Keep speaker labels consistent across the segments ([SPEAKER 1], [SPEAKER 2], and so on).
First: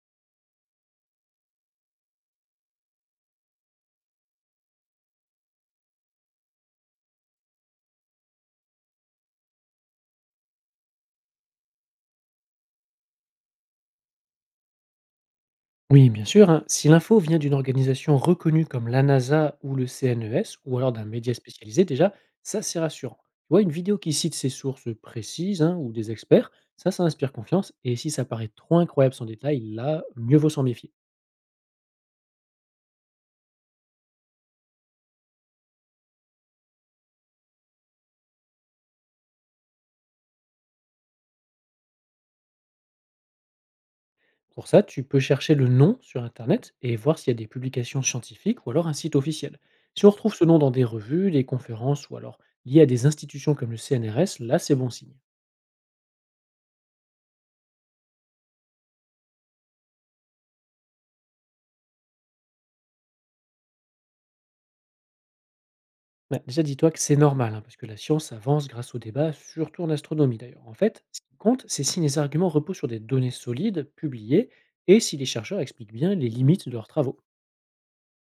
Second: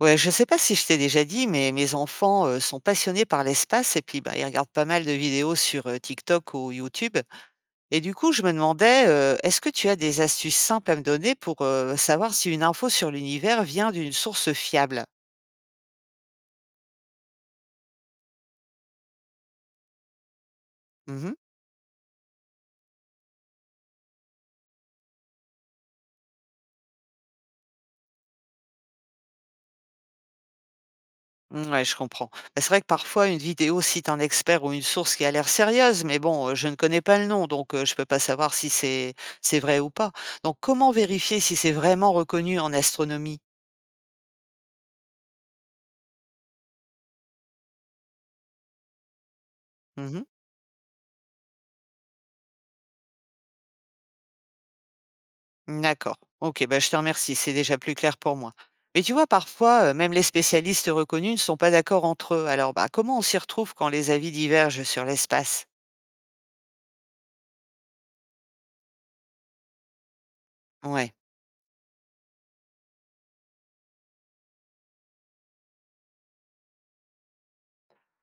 [SPEAKER 1] Ouais, je sais pas si je t'ai déjà dit, mais mes enfants, sont passionnés par l'espace et puis, bah, ils regardent pas mal de vidéos sur, TikTok ou YouTube et du coup, je me demandais, est-ce que tu as des astuces simples à me donner pour, savoir si une info sur l'univers vient d'une source fiable?
[SPEAKER 2] Oui, bien sûr, hein. Si l'info vient d'une organisation reconnue comme la NASA ou le CNES, ou alors d'un
[SPEAKER 1] Mmh mh.
[SPEAKER 2] média spécialisé, déjà, ça c'est rassurant. Tu vois, une vidéo qui cite ses sources précises hein, ou des experts, ça inspire confiance. Et si ça paraît trop incroyable sans détail, là, mieux vaut s'en méfier.
[SPEAKER 1] Mouais, je comprends. Bah, c'est vrai que parfois une vidéo cite un expert ou une source qui a l'air sérieuse, mais bon, je ne connais pas le nom, donc je peux pas savoir si c'est vrai ou pas. Donc comment vérifier si c'est vraiment reconnu en astronomie?
[SPEAKER 2] Pour ça, tu peux chercher le nom sur Internet et voir s'il y a des publications scientifiques ou alors un site officiel. Si on
[SPEAKER 1] Mmh.
[SPEAKER 2] retrouve ce nom dans des revues, des conférences ou alors lié à des institutions comme le CNRS, là, c'est bon signe.
[SPEAKER 1] D'accord. Ok, bah, je te remercie, c'est déjà plus clair pour moi. Mais tu vois, parfois, même les spécialistes reconnus ne sont pas d'accord entre eux. Alors, bah, comment on s'y retrouve quand les avis divergent sur l'espace?
[SPEAKER 2] Bah, déjà, dis-toi que c'est normal, hein, parce que la science avance grâce au débat, surtout en astronomie d'ailleurs. En fait,
[SPEAKER 1] Ouais.
[SPEAKER 2] ce qui compte, c'est si les arguments reposent sur des données solides, publiées, et si les chercheurs expliquent bien les limites de leurs travaux.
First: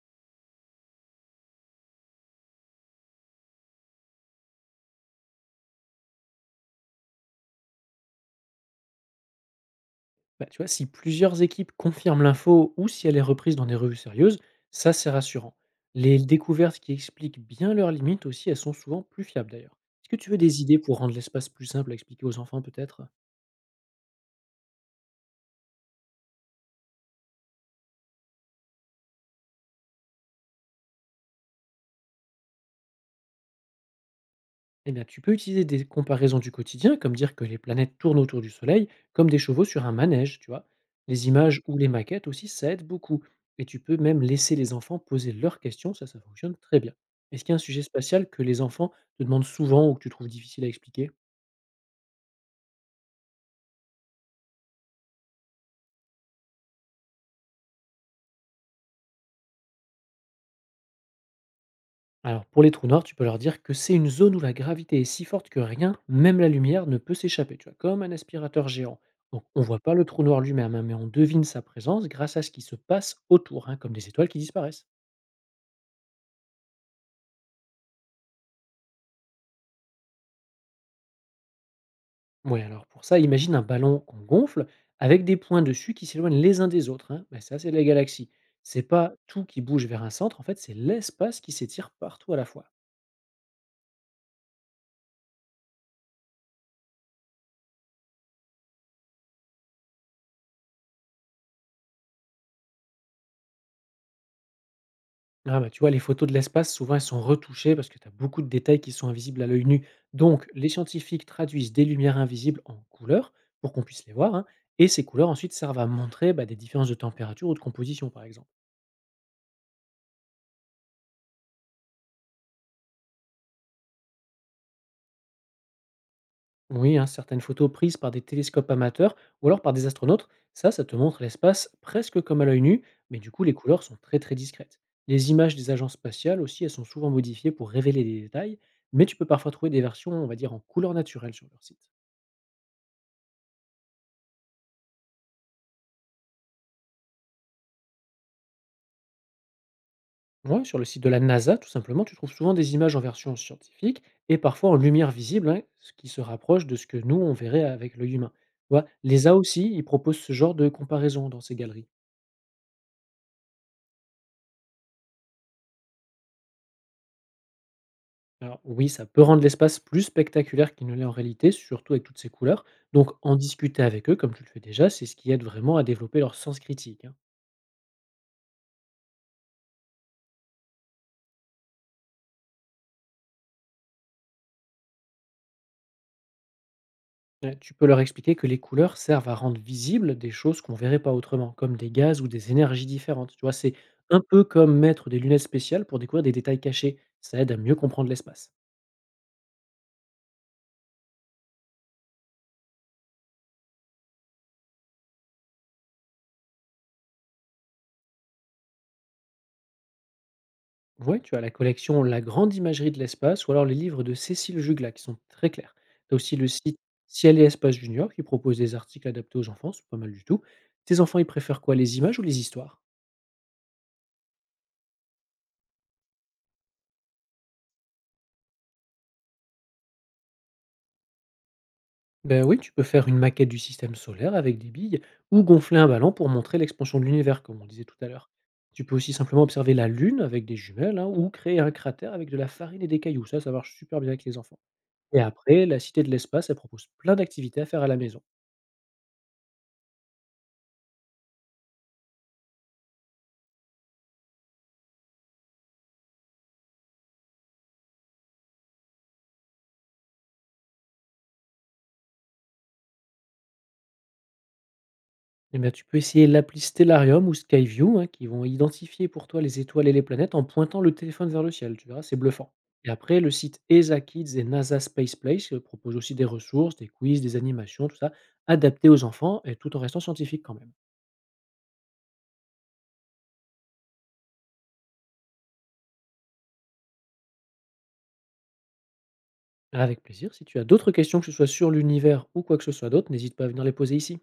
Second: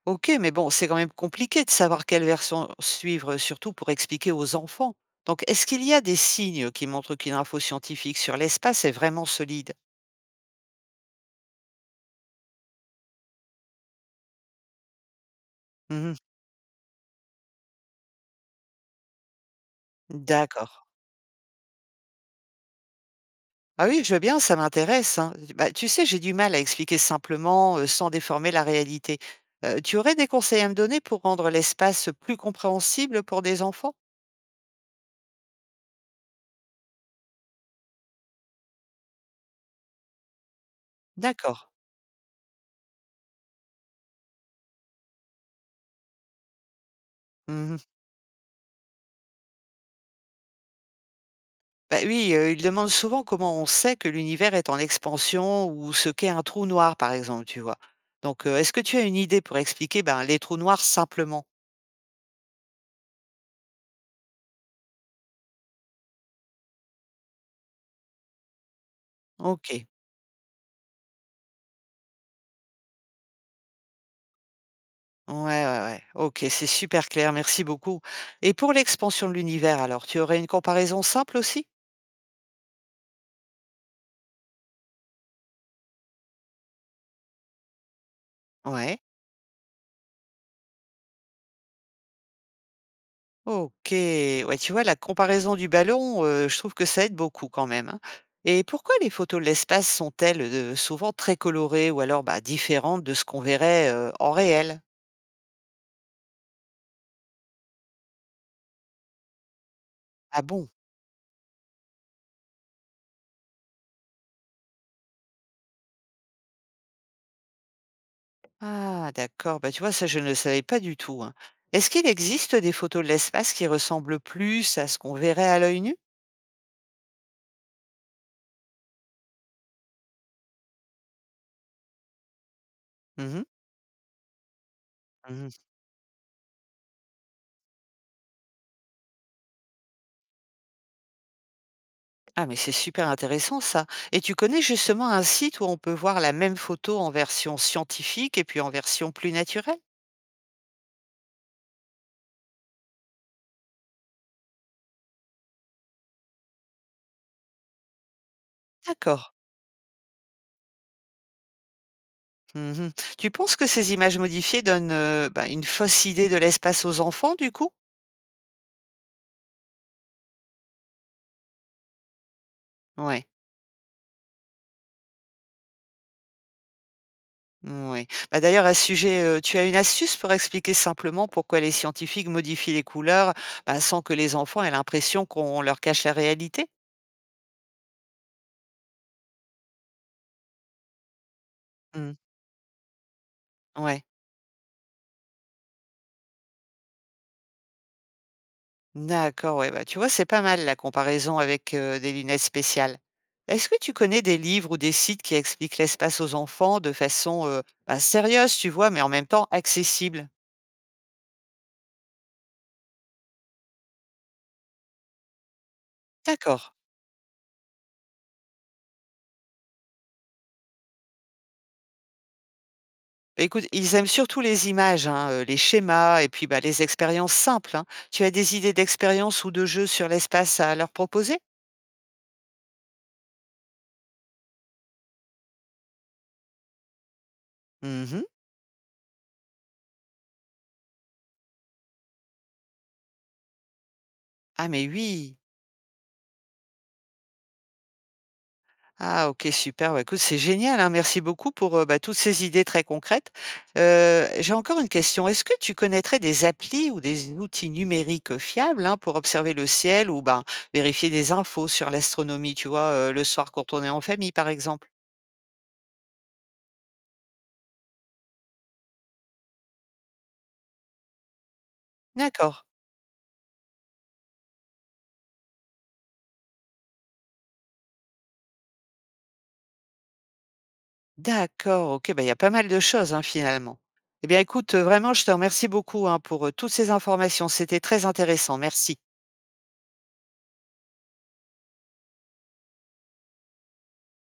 [SPEAKER 1] Ok, mais bon, c'est quand même compliqué de savoir quelle version suivre, surtout pour expliquer aux enfants. Donc, est-ce qu'il y a des signes qui montrent qu'une info scientifique sur l'espace est vraiment solide?
[SPEAKER 2] Bah, tu vois, si plusieurs équipes confirment l'info ou si elle est reprise dans des revues sérieuses, ça c'est rassurant.
[SPEAKER 1] Mhm.
[SPEAKER 2] Les découvertes qui expliquent bien leurs limites aussi, elles sont souvent plus fiables d'ailleurs. Est-ce que tu veux des
[SPEAKER 1] D'accord.
[SPEAKER 2] idées pour rendre l'espace plus simple à expliquer aux enfants peut-être?
[SPEAKER 1] Ah oui, je veux bien, ça m'intéresse, hein. Bah, tu sais, j'ai du mal à expliquer simplement, sans déformer la réalité. Tu aurais des conseils à me donner pour rendre l'espace plus compréhensible pour des enfants?
[SPEAKER 2] Eh bien, tu peux utiliser des comparaisons du quotidien, comme dire que les planètes tournent autour du Soleil, comme des chevaux sur un manège, tu vois. Les
[SPEAKER 1] D'accord.
[SPEAKER 2] images ou les maquettes aussi, ça aide beaucoup. Et tu peux même laisser les enfants poser leurs questions, ça fonctionne très bien. Est-ce qu'il y a un
[SPEAKER 1] Mmh.
[SPEAKER 2] sujet spatial que les enfants te demandent souvent ou que tu trouves difficile à expliquer?
[SPEAKER 1] Bah oui, ils demandent souvent comment on sait que l'univers est en expansion ou ce qu'est un trou noir, par exemple, tu vois? Donc, est-ce que tu as une idée pour expliquer, ben, les trous noirs simplement?
[SPEAKER 2] Alors, pour les trous noirs, tu peux leur dire que c'est une zone où la gravité est si forte que rien, même la lumière, ne peut s'échapper, tu vois, comme un aspirateur géant. Donc, on voit
[SPEAKER 1] OK.
[SPEAKER 2] pas le trou noir lui-même, hein, mais on devine sa présence grâce à ce qui se passe autour, hein, comme des étoiles qui disparaissent.
[SPEAKER 1] Ouais, ouais, ouais. OK, c'est super clair, merci beaucoup. Et pour l'expansion de l'univers alors, tu aurais une comparaison simple aussi?
[SPEAKER 2] Ouais, alors pour ça, imagine un ballon qu'on gonfle avec des points dessus qui s'éloignent les uns des autres, hein. Ben ça, c'est la galaxie. C'est
[SPEAKER 1] Ouais.
[SPEAKER 2] pas tout qui bouge vers un centre, en fait, c'est l'espace qui s'étire partout à la fois.
[SPEAKER 1] OK, ouais, tu vois, la comparaison du ballon, je trouve que ça aide beaucoup quand même, hein. Et pourquoi les photos de l'espace sont-elles, souvent très colorées ou alors, bah, différentes de ce qu'on verrait, en réel?
[SPEAKER 2] Ah bah, tu vois, les photos de l'espace, souvent, elles sont retouchées parce que tu as beaucoup de détails qui sont invisibles à l'œil nu.
[SPEAKER 1] Ah
[SPEAKER 2] Donc,
[SPEAKER 1] bon?
[SPEAKER 2] les scientifiques traduisent des lumières invisibles en couleurs pour qu'on puisse les voir, hein, et ces couleurs, ensuite, servent à montrer bah, des différences de température ou de composition, par exemple.
[SPEAKER 1] Ah d'accord, bah, tu vois, ça je ne le savais pas du tout, hein. Est-ce qu'il existe des photos de l'espace qui ressemblent plus à ce qu'on verrait à l'œil nu?
[SPEAKER 2] Oui, hein, certaines photos prises par des télescopes amateurs ou alors par des astronautes, ça te montre l'espace presque comme à l'œil nu, mais
[SPEAKER 1] Mmh
[SPEAKER 2] du
[SPEAKER 1] mh.
[SPEAKER 2] coup, les couleurs sont très très discrètes. Les images
[SPEAKER 1] Mmh.
[SPEAKER 2] des agences spatiales aussi, elles sont souvent modifiées pour révéler des détails, mais tu peux parfois trouver des versions, on va dire, en couleur naturelle sur leur site.
[SPEAKER 1] Ah mais c'est super intéressant ça. Et tu connais justement un site où on peut voir la même photo en version scientifique et puis en version plus naturelle?
[SPEAKER 2] Ouais, sur le site de la NASA, tout simplement, tu trouves souvent des images en version scientifique et parfois en lumière visible, hein, ce qui se rapproche de ce que nous, on verrait avec l'œil humain. Tu vois,
[SPEAKER 1] D'accord.
[SPEAKER 2] l'ESA aussi, ils proposent ce genre de comparaison dans ces galeries.
[SPEAKER 1] Mmh. Tu penses que ces images modifiées donnent, bah, une fausse idée de l'espace aux enfants du coup?
[SPEAKER 2] Alors oui, ça peut rendre l'espace plus spectaculaire qu'il ne l'est en réalité, surtout avec toutes ces couleurs. Donc
[SPEAKER 1] Ouais,
[SPEAKER 2] en discuter avec eux, comme tu le fais déjà, c'est ce qui aide vraiment à développer leur sens critique, hein.
[SPEAKER 1] mmh, ouais. Bah, d'ailleurs à ce sujet, tu as une astuce pour expliquer simplement pourquoi les scientifiques modifient les couleurs, bah, sans que les enfants aient l'impression qu'on leur cache la réalité?
[SPEAKER 2] Ouais, tu peux leur expliquer que les couleurs servent à rendre visibles des choses qu'on verrait pas autrement, comme des
[SPEAKER 1] Mmh.
[SPEAKER 2] gaz ou des énergies différentes. Tu vois, c'est
[SPEAKER 1] Ouais.
[SPEAKER 2] un peu comme mettre des lunettes spéciales pour découvrir des détails cachés. Ça aide à mieux comprendre l'espace.
[SPEAKER 1] D'accord, ouais, bah, tu vois, c'est pas mal la comparaison avec, des lunettes spéciales. Est-ce que tu connais des livres ou des sites qui expliquent l'espace aux enfants de façon, bah, sérieuse, tu vois, mais en même temps accessible?
[SPEAKER 2] Ouais, tu as la collection La Grande Imagerie de l'Espace ou alors les livres de Cécile Jugla qui sont très clairs. Tu as aussi le
[SPEAKER 1] D'accord.
[SPEAKER 2] site Ciel et Espace Junior qui propose des articles adaptés aux enfants, c'est pas mal du tout. Tes enfants, ils préfèrent quoi, les images ou les histoires?
[SPEAKER 1] Bah, écoute, ils aiment surtout les images, hein, les schémas et puis, bah, les expériences simples, hein. Tu as des idées d'expériences ou de jeux sur l'espace à leur proposer?
[SPEAKER 2] Ben oui, tu peux faire une maquette du système solaire avec des billes ou gonfler un ballon pour montrer l'expansion de l'univers, comme on disait tout à
[SPEAKER 1] Mmh.
[SPEAKER 2] l'heure. Tu peux aussi simplement observer la Lune avec des jumelles hein, ou créer un cratère avec de la farine et des cailloux. Ça marche super bien avec les enfants.
[SPEAKER 1] Ah mais
[SPEAKER 2] Et
[SPEAKER 1] oui.
[SPEAKER 2] après, la Cité de l'Espace, elle propose plein d'activités à faire à la maison.
[SPEAKER 1] Ah OK, super. Bah, écoute, c'est génial, hein. Merci beaucoup pour, bah, toutes ces idées très concrètes. J'ai encore une question. Est-ce que tu connaîtrais des applis ou des outils numériques, fiables, hein, pour observer le ciel ou, ben, vérifier des infos sur l'astronomie, tu vois, le soir quand on est en famille, par exemple?
[SPEAKER 2] Eh bien, tu peux essayer l'appli Stellarium ou Skyview, hein, qui vont identifier pour toi les étoiles et les planètes en pointant le téléphone vers le ciel. Tu verras, c'est bluffant.
[SPEAKER 1] D'accord.
[SPEAKER 2] Et après, le site ESA Kids et NASA Space Place propose aussi des ressources, des quiz, des animations, tout ça, adapté aux enfants et tout en restant scientifique quand même.
[SPEAKER 1] D'accord, OK, bah, il y a pas mal de choses, hein, finalement. Eh bien, écoute, vraiment, je te remercie beaucoup, hein, pour, toutes ces informations. C'était très intéressant. Merci.
[SPEAKER 2] Avec plaisir. Si tu as d'autres questions, que ce soit sur l'univers ou quoi que ce soit d'autre, n'hésite pas à venir les poser ici.